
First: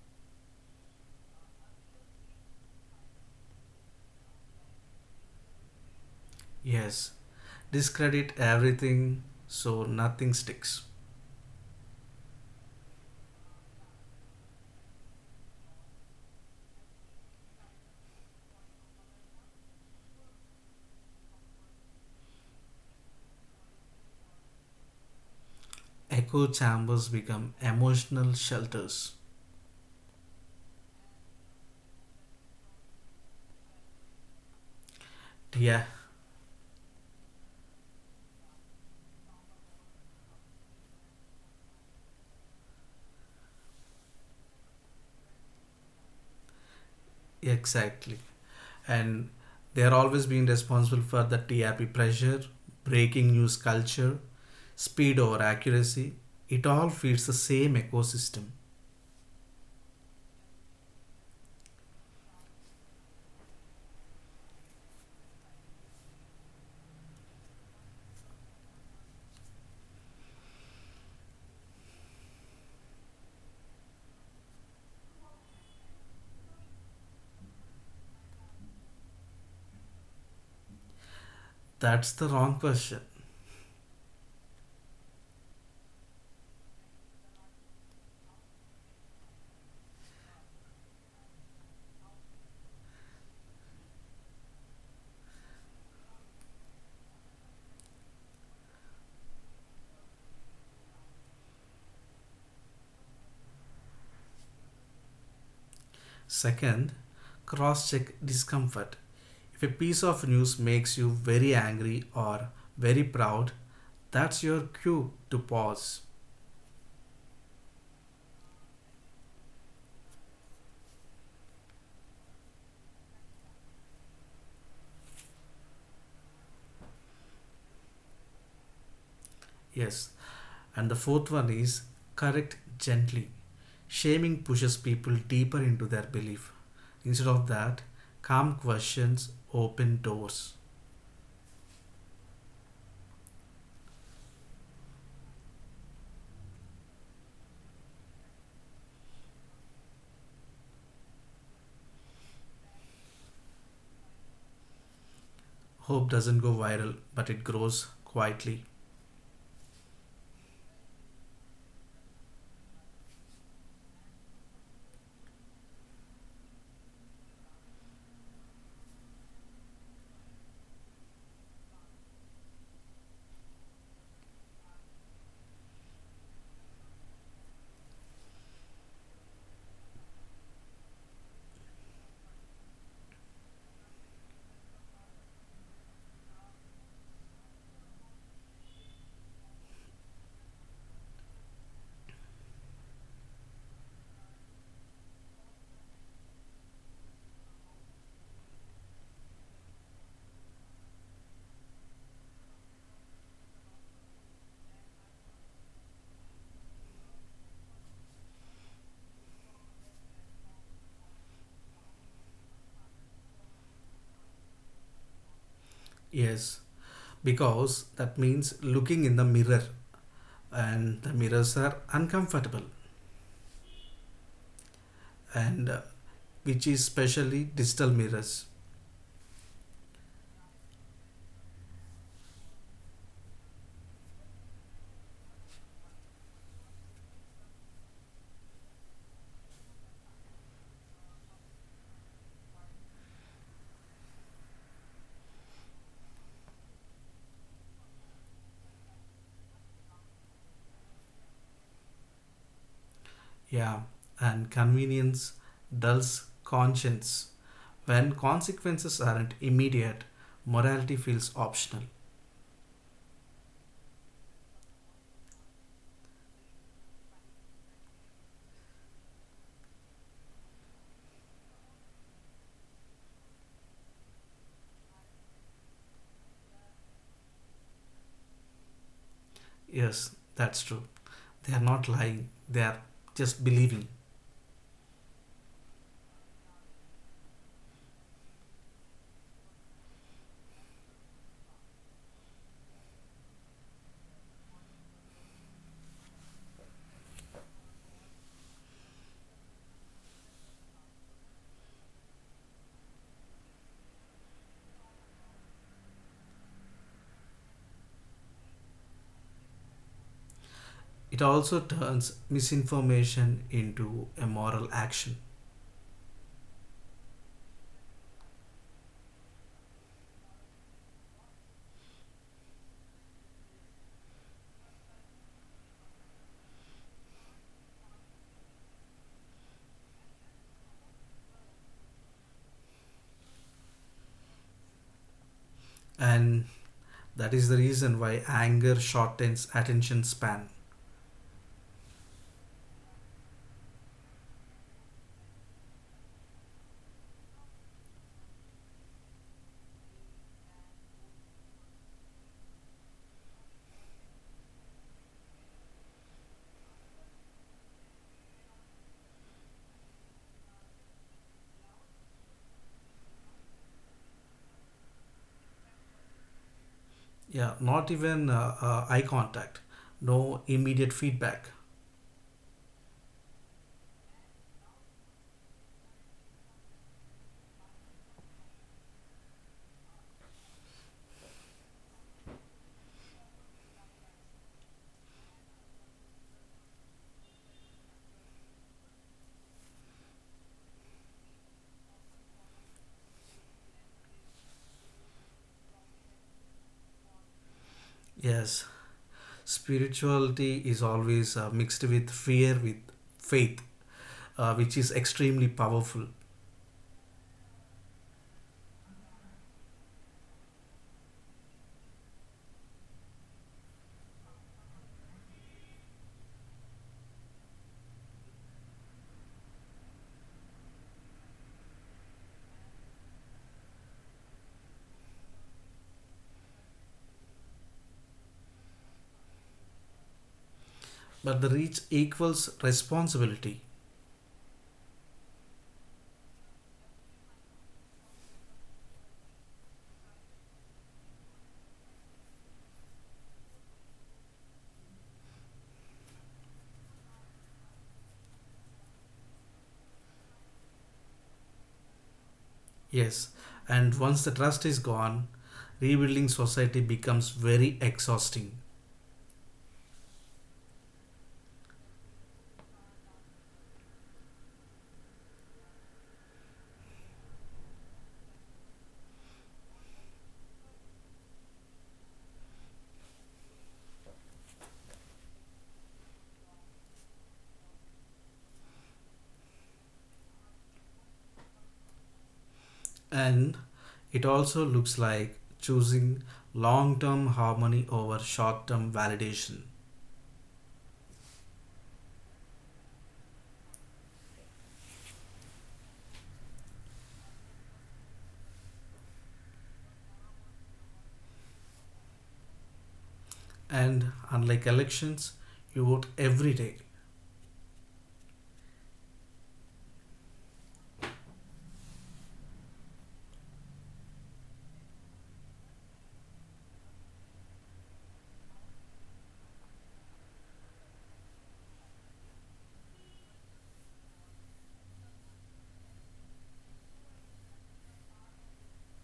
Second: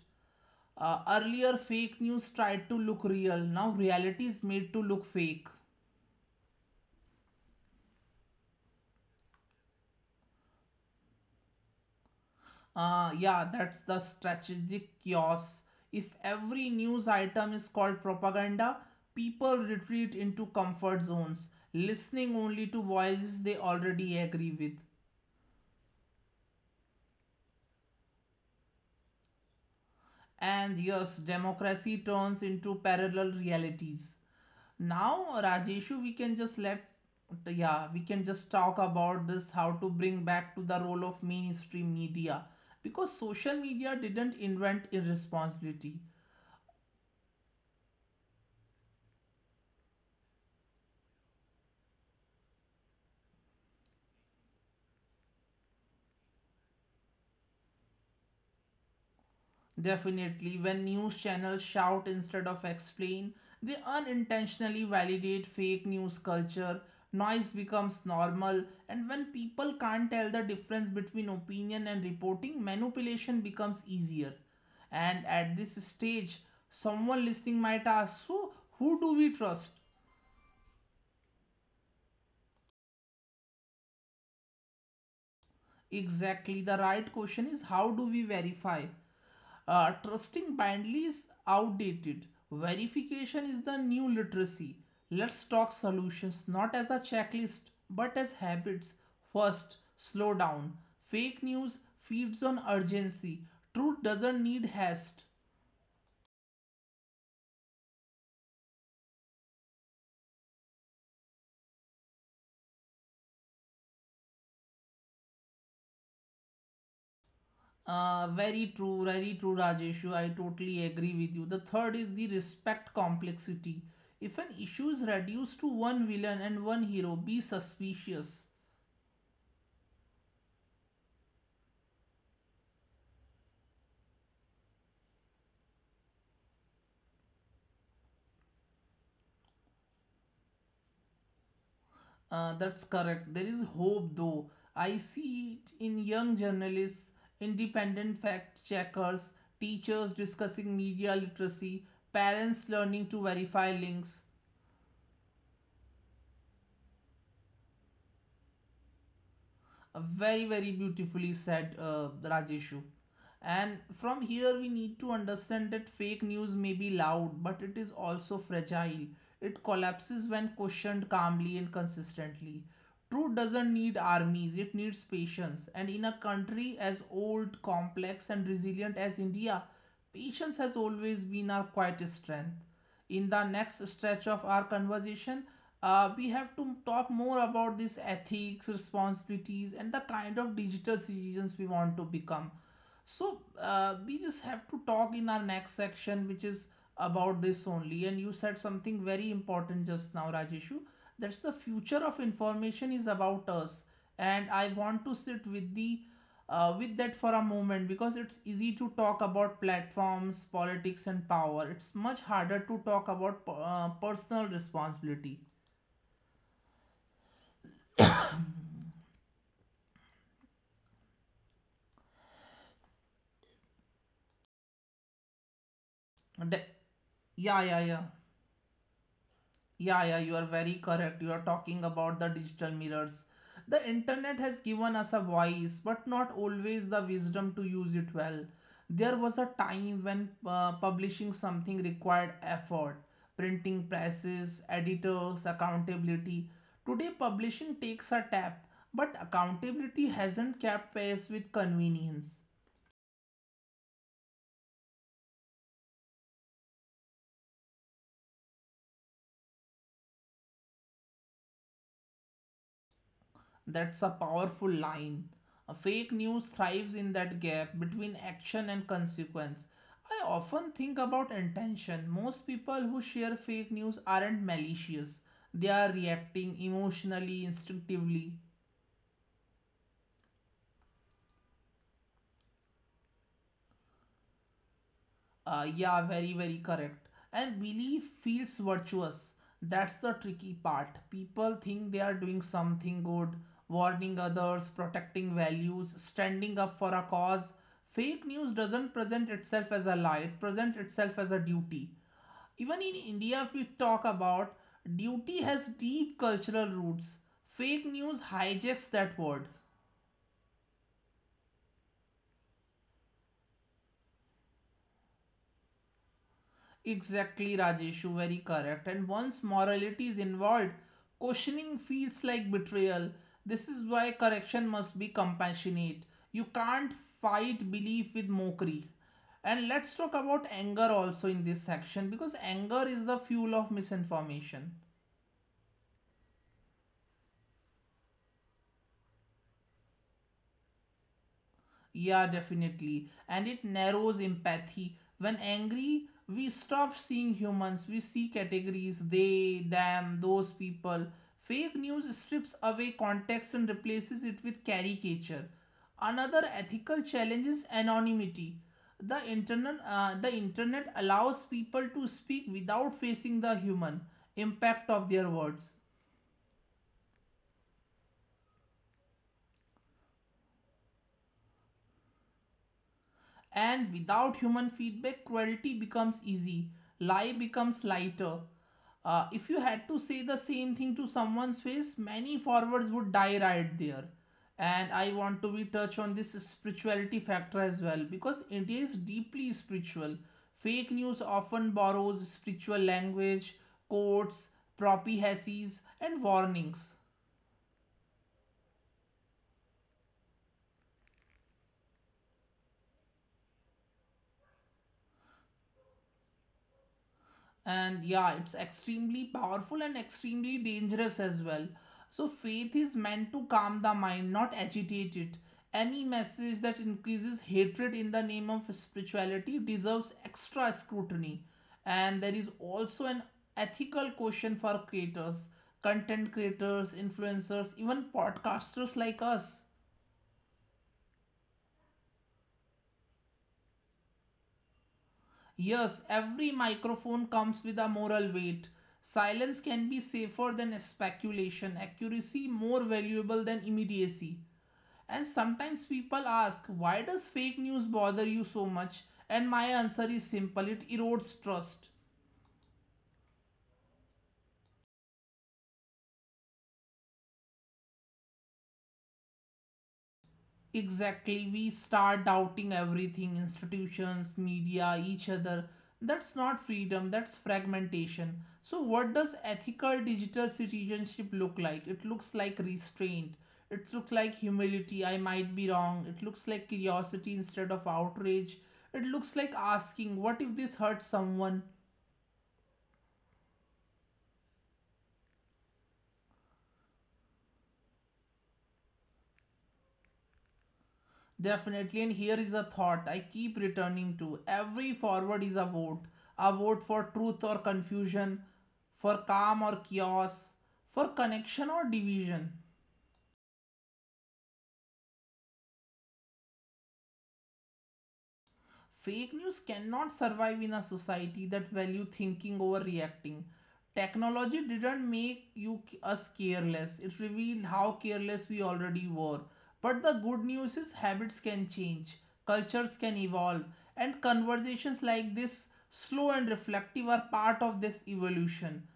Uh, earlier, fake news tried to look real, now, reality is made to look fake. Yes, discredit everything so nothing sticks. Uh, yeah, that's the strategic chaos. If every news item is called propaganda, people retreat into comfort zones, listening only to voices they already agree with. Echo chambers become emotional shelters. And yes, democracy turns into parallel realities. Now, Yeah, Rajeshu, we can just let, yeah, we can just talk about this, how to bring back to the role of mainstream media, because social media didn't invent irresponsibility. exactly. And they're always being responsible for the T R P pressure, breaking news culture, speed over accuracy. It all feeds the same ecosystem. Definitely, when news channels shout instead of explain, they unintentionally validate fake news culture. Noise becomes normal, and when people can't tell the difference between opinion and reporting, manipulation becomes easier. And at this stage, someone listening might ask, so, who do we trust? That's the wrong question. Exactly, the right question is how do we verify? Uh, trusting blindly is outdated. Verification is the new literacy. Let's talk solutions, not as a checklist but as habits. First, slow down. Fake news feeds on urgency. Truth doesn't need haste. Second, cross check discomfort. If a piece of news makes you very angry or very proud, that's your cue to pause. Uh, very true, very true, Rajeshu. I totally agree with you. The third is the respect complexity. If an issue is reduced to one villain and one hero, be suspicious. Yes. And the fourth one is correct gently. Shaming pushes people deeper into their belief. Instead of that, calm questions open doors. Uh, that's correct. There is hope, though. I see it in young journalists, independent fact checkers, teachers discussing media literacy, parents learning to verify links. Hope doesn't go viral, but it grows quietly. A very very beautifully said, uh, Rajeshu. And from here we need to understand that fake news may be loud, but it is also fragile. It collapses when questioned calmly and consistently. Truth doesn't need armies, it needs patience. And in a country as old, complex, and resilient as India, patience has always been our quietest strength. In the next stretch of our conversation, uh, we have to talk more about these ethics responsibilities and the kind of digital citizens we want to become. So, uh, we just have to talk in our next section, which is about this only. And you said something very important just now, Rajeshu. That's the future of information is about us, and I want to sit with the uh, with that for a moment, because it's easy to talk about platforms, politics, and power. It's much harder to talk about uh, personal responsibility. Yes, because that means looking in the mirror, and the mirrors are uncomfortable, and uh, De- which is especially yeah, yeah, yeah. digital mirrors. Yeah, yeah, you are very correct. You are talking about the digital mirrors. The internet has given us a voice, but not always the wisdom to use it well. There was a time when uh, publishing something required effort, printing presses, editors, accountability. Today, publishing takes a tap, but accountability hasn't kept pace with convenience. Yeah, and convenience dulls conscience. When consequences aren't immediate, morality feels optional. That's a powerful line. A fake news thrives in that gap between action and consequence. I often think about intention. Most people who share fake news aren't malicious, they are reacting emotionally, instinctively. Yes, that's true. They are not lying, they are just believing. Uh, yeah, very, very correct. And belief feels virtuous. That's the tricky part. People think they are doing something good, warning others, protecting values, standing up for a cause. Fake news doesn't present itself as a lie, it presents itself as a duty. Even in India, if we talk about, duty has deep cultural roots. Fake news hijacks that word. It also turns misinformation into a moral action. Exactly, Rajeshu, very correct. And once morality is involved, questioning feels like betrayal. This is why correction must be compassionate. You can't fight belief with mockery. And let's talk about anger also in this section, because anger is the fuel of misinformation. And that is the reason why anger shortens attention span. Yeah, definitely. And it narrows empathy. When angry, we stop seeing humans, we see categories they, them, those people. Fake news strips away context and replaces it with caricature. Another ethical challenge is anonymity. The internet, uh, the internet allows people to speak without facing the human impact of their words. Yeah, not even uh, uh, eye contact, no immediate feedback. And without human feedback, cruelty becomes easy, lie becomes lighter. Uh, if you had to say the same thing to someone's face, many forwards would die right there. And I want to be touch on this spirituality factor as well because India is deeply spiritual. Fake news often borrows spiritual language, quotes, prophecies, and warnings. Yes, spirituality is always uh, mixed with fear, with faith, uh, which is extremely powerful. And yeah, it's extremely powerful and extremely dangerous as well. So faith is meant to calm the mind, not agitate it. Any message that increases hatred in the name of spirituality deserves extra scrutiny. And there is also an ethical question for creators, content creators, influencers, even podcasters like us. But the reach equals responsibility. Yes, every microphone comes with a moral weight. Silence can be safer than speculation, accuracy more valuable than immediacy. And sometimes people ask, why does fake news bother you so much? And my answer is simple, it erodes trust. Yes, and once the trust is gone, rebuilding society becomes very exhausting. Exactly, we start doubting everything, institutions, media, each other. That's not freedom, that's fragmentation. So, what does ethical digital citizenship look like? It looks like restraint, it looks like humility. I might be wrong, it looks like curiosity instead of outrage. It looks like asking, what if this hurts someone? And it also looks like choosing long term harmony over short term validation. Definitely, and here is a thought I keep returning to. Every forward is a vote. A vote for truth or confusion, for calm or chaos, for connection or division. And unlike elections, you vote every day. Fake news cannot survive in a society that value thinking over reacting. Technology didn't make you us careless. It revealed how careless we already were. But the good news is habits can change, cultures can evolve, and conversations like this, slow and reflective, are part of this evolution.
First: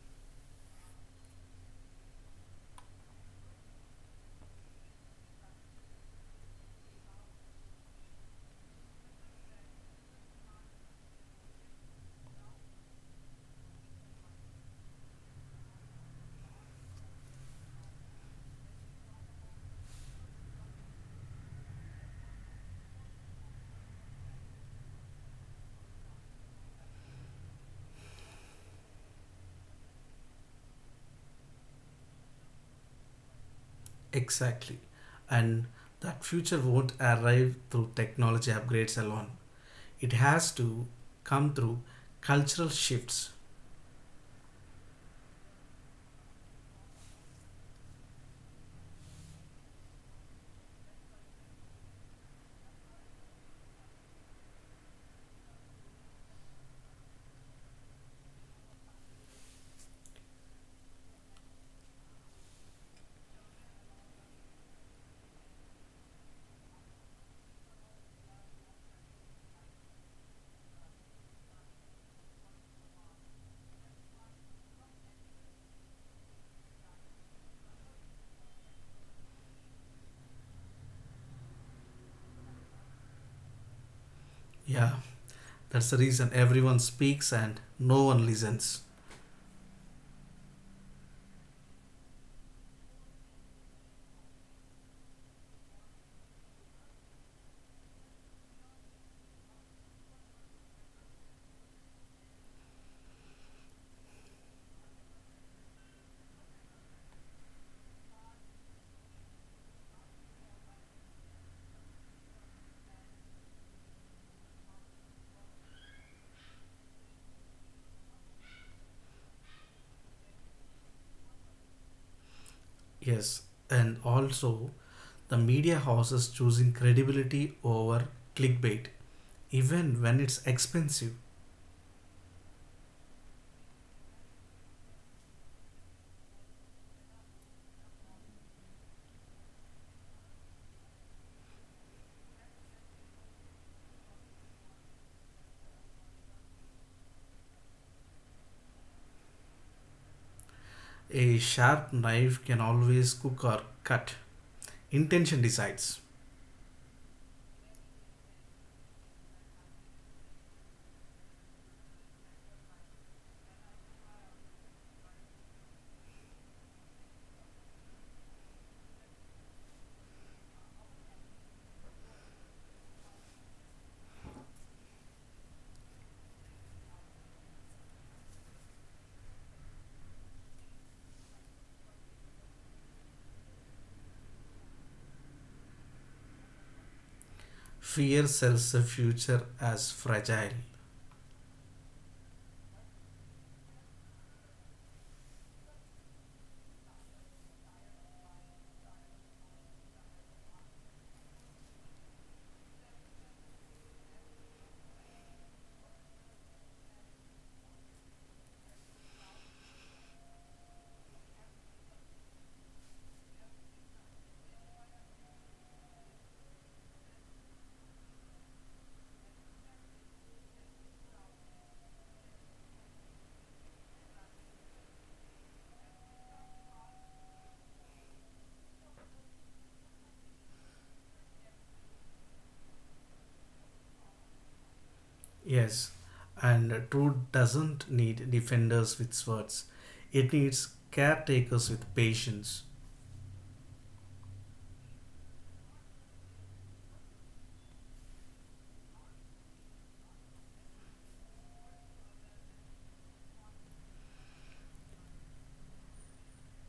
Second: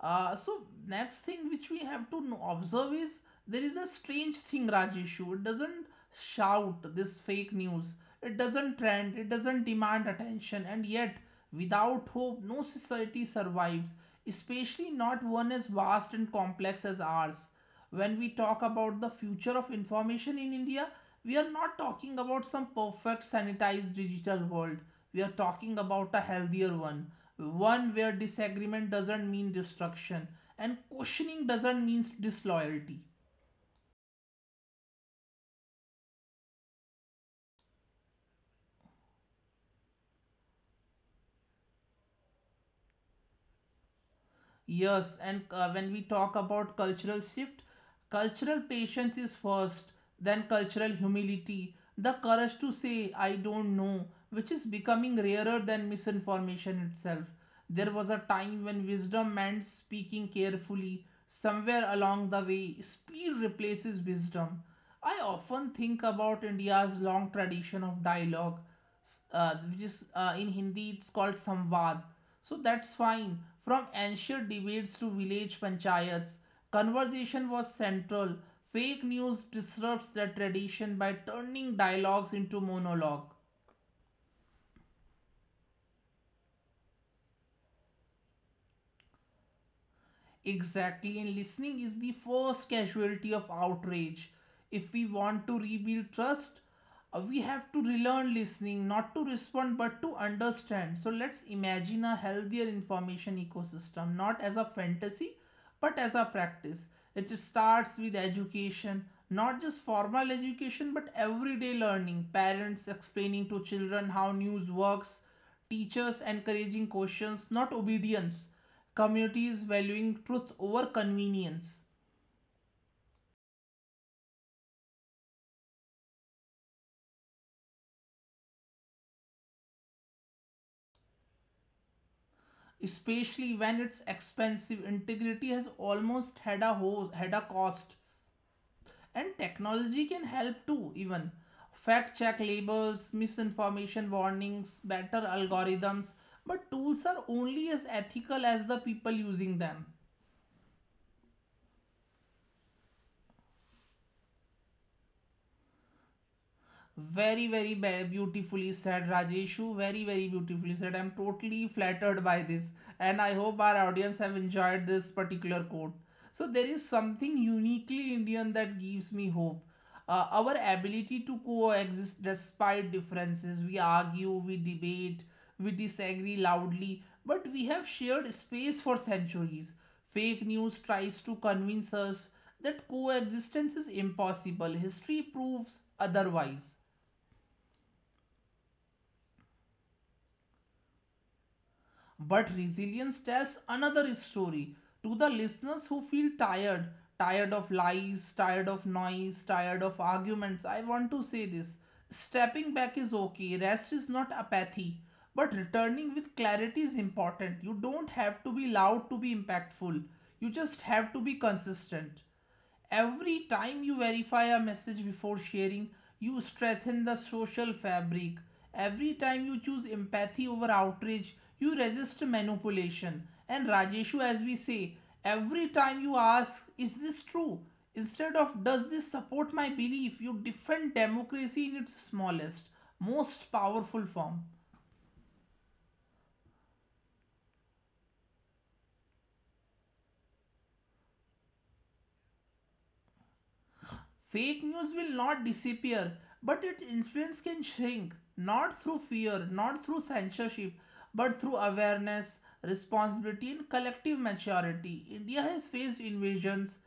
Uh, so next thing which we have to no- observe is there is a strange thing Raj issue. It doesn't shout this fake news. It doesn't trend. It doesn't demand attention. And yet, without hope, no society survives. Especially not one as vast and complex as ours. When we talk about the future of information in India, we are not talking about some perfect sanitized digital world. We are talking about a healthier one, one where disagreement doesn't mean destruction and questioning doesn't mean disloyalty. Exactly. And that future won't arrive through technology upgrades alone. It has to come through cultural shifts. Yes, and uh, when we talk about cultural shift, cultural patience is first, then cultural humility, the courage to say, I don't know, which is becoming rarer than misinformation itself. There was a time when wisdom meant speaking carefully. Somewhere along the way, speed replaces wisdom. I often think about India's long tradition of dialogue uh, which is uh, in Hindi it's called Samvad. So that's fine. From ancient debates to village panchayats, conversation was central. Fake news disrupts that tradition by turning dialogues into monologue. Yeah. That's the reason everyone speaks and no one listens. Exactly, and listening is the first casualty of outrage. If we want to rebuild trust, uh, we have to relearn listening, not to respond but to understand. So let's imagine a healthier information ecosystem, not as a fantasy but as a practice. It starts with education, not just formal education but everyday learning. Parents explaining to children how news works, teachers encouraging questions, not obedience. Communities valuing truth over convenience, Yes, and also the media houses choosing credibility over clickbait, even when it's expensive. especially when it's expensive, integrity has almost had a ho- had a cost, and technology can help too. Even fact check labels, misinformation warnings, better algorithms, but tools are only as ethical as the people using them. A sharp knife can always cook or cut. Intention decides. Very, very beautifully said, Rajeshu. Very, very beautifully said. I'm totally flattered by this, and I hope our audience have enjoyed this particular quote. So there is something uniquely Indian that gives me hope. Uh, our ability to coexist despite differences. We argue, we debate, we disagree loudly, but we have shared space for centuries. Fake news tries to convince us that coexistence is impossible. History proves otherwise. Fear sells the future as fragile. But resilience tells another story to the listeners who feel tired, tired of lies, tired of noise, tired of arguments. I want to say this, stepping back is okay, rest is not apathy. But returning with clarity is important. You don't have to be loud to be impactful. You just have to be consistent. Every time you verify a message before sharing, you strengthen the social fabric. Every time you choose empathy over outrage, you resist manipulation. And Rajeshu, as we say, every time you ask, is this true? Instead of does this support my belief, you defend democracy in its smallest, most powerful form. Yes, and truth doesn't need defenders with swords, it needs caretakers with patience. Fake news will not disappear, but its influence can shrink, not through fear, not through censorship, but through awareness, responsibility, and collective maturity. India has faced invasions,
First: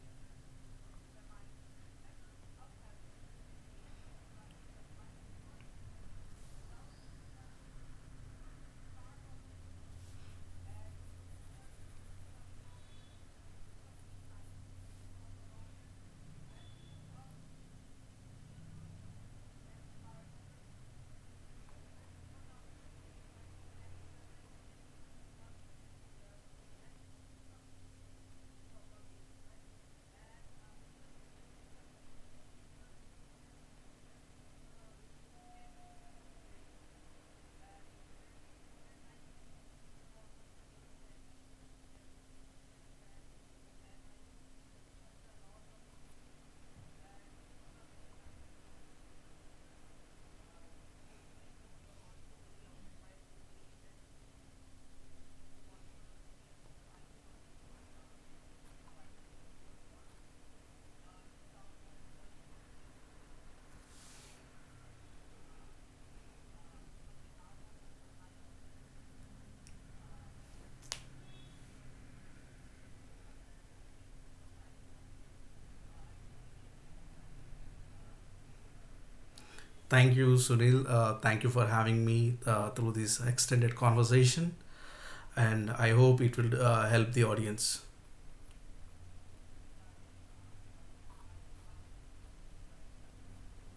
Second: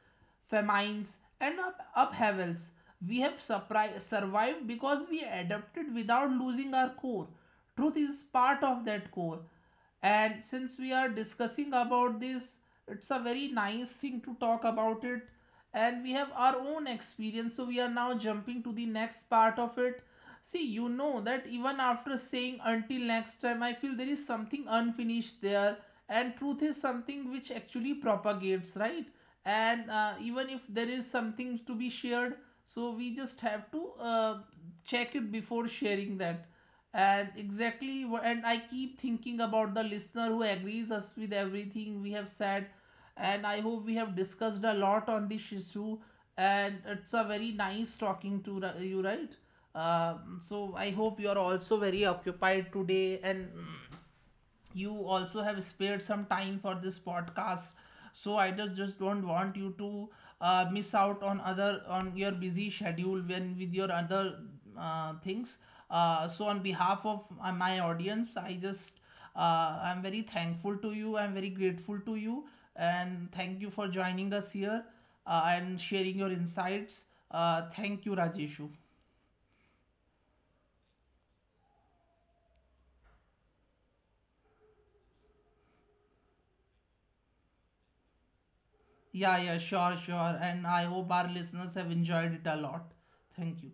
famines, and up- upheavals. We have surpri- survived because we adapted without losing our core. Truth is part of that core, and since we are discussing about this, it's a very nice thing to talk about it, and we have our own experience, so we are now jumping to the next part of it. See, you know that even after saying until next time, I feel there is something unfinished there, and truth is something which actually propagates, right? And uh, even if there is something to be shared, so we just have to uh, check it before sharing that. And exactly, and I keep thinking about the listener who agrees us with everything we have said, and I hope we have discussed a lot on this issue, and it's a very nice talking to ri- you, right? Um, so I hope you are also very occupied today, and mm, you also have spared some time for this podcast, so I just just don't want you to uh, miss out on other on your busy schedule when with your other uh, things. Uh, so on behalf of uh, my audience, I just uh, I'm very thankful to you, I'm very grateful to you, and thank you for joining us here, uh, and sharing your insights. Uh, thank you, Rajeshu. Thank you, Sunil. Uh, thank you for having me uh, through this extended conversation, and I hope it will uh, help the audience. Yeah, yeah, sure, sure, and I hope our listeners have enjoyed it a lot. Thank you.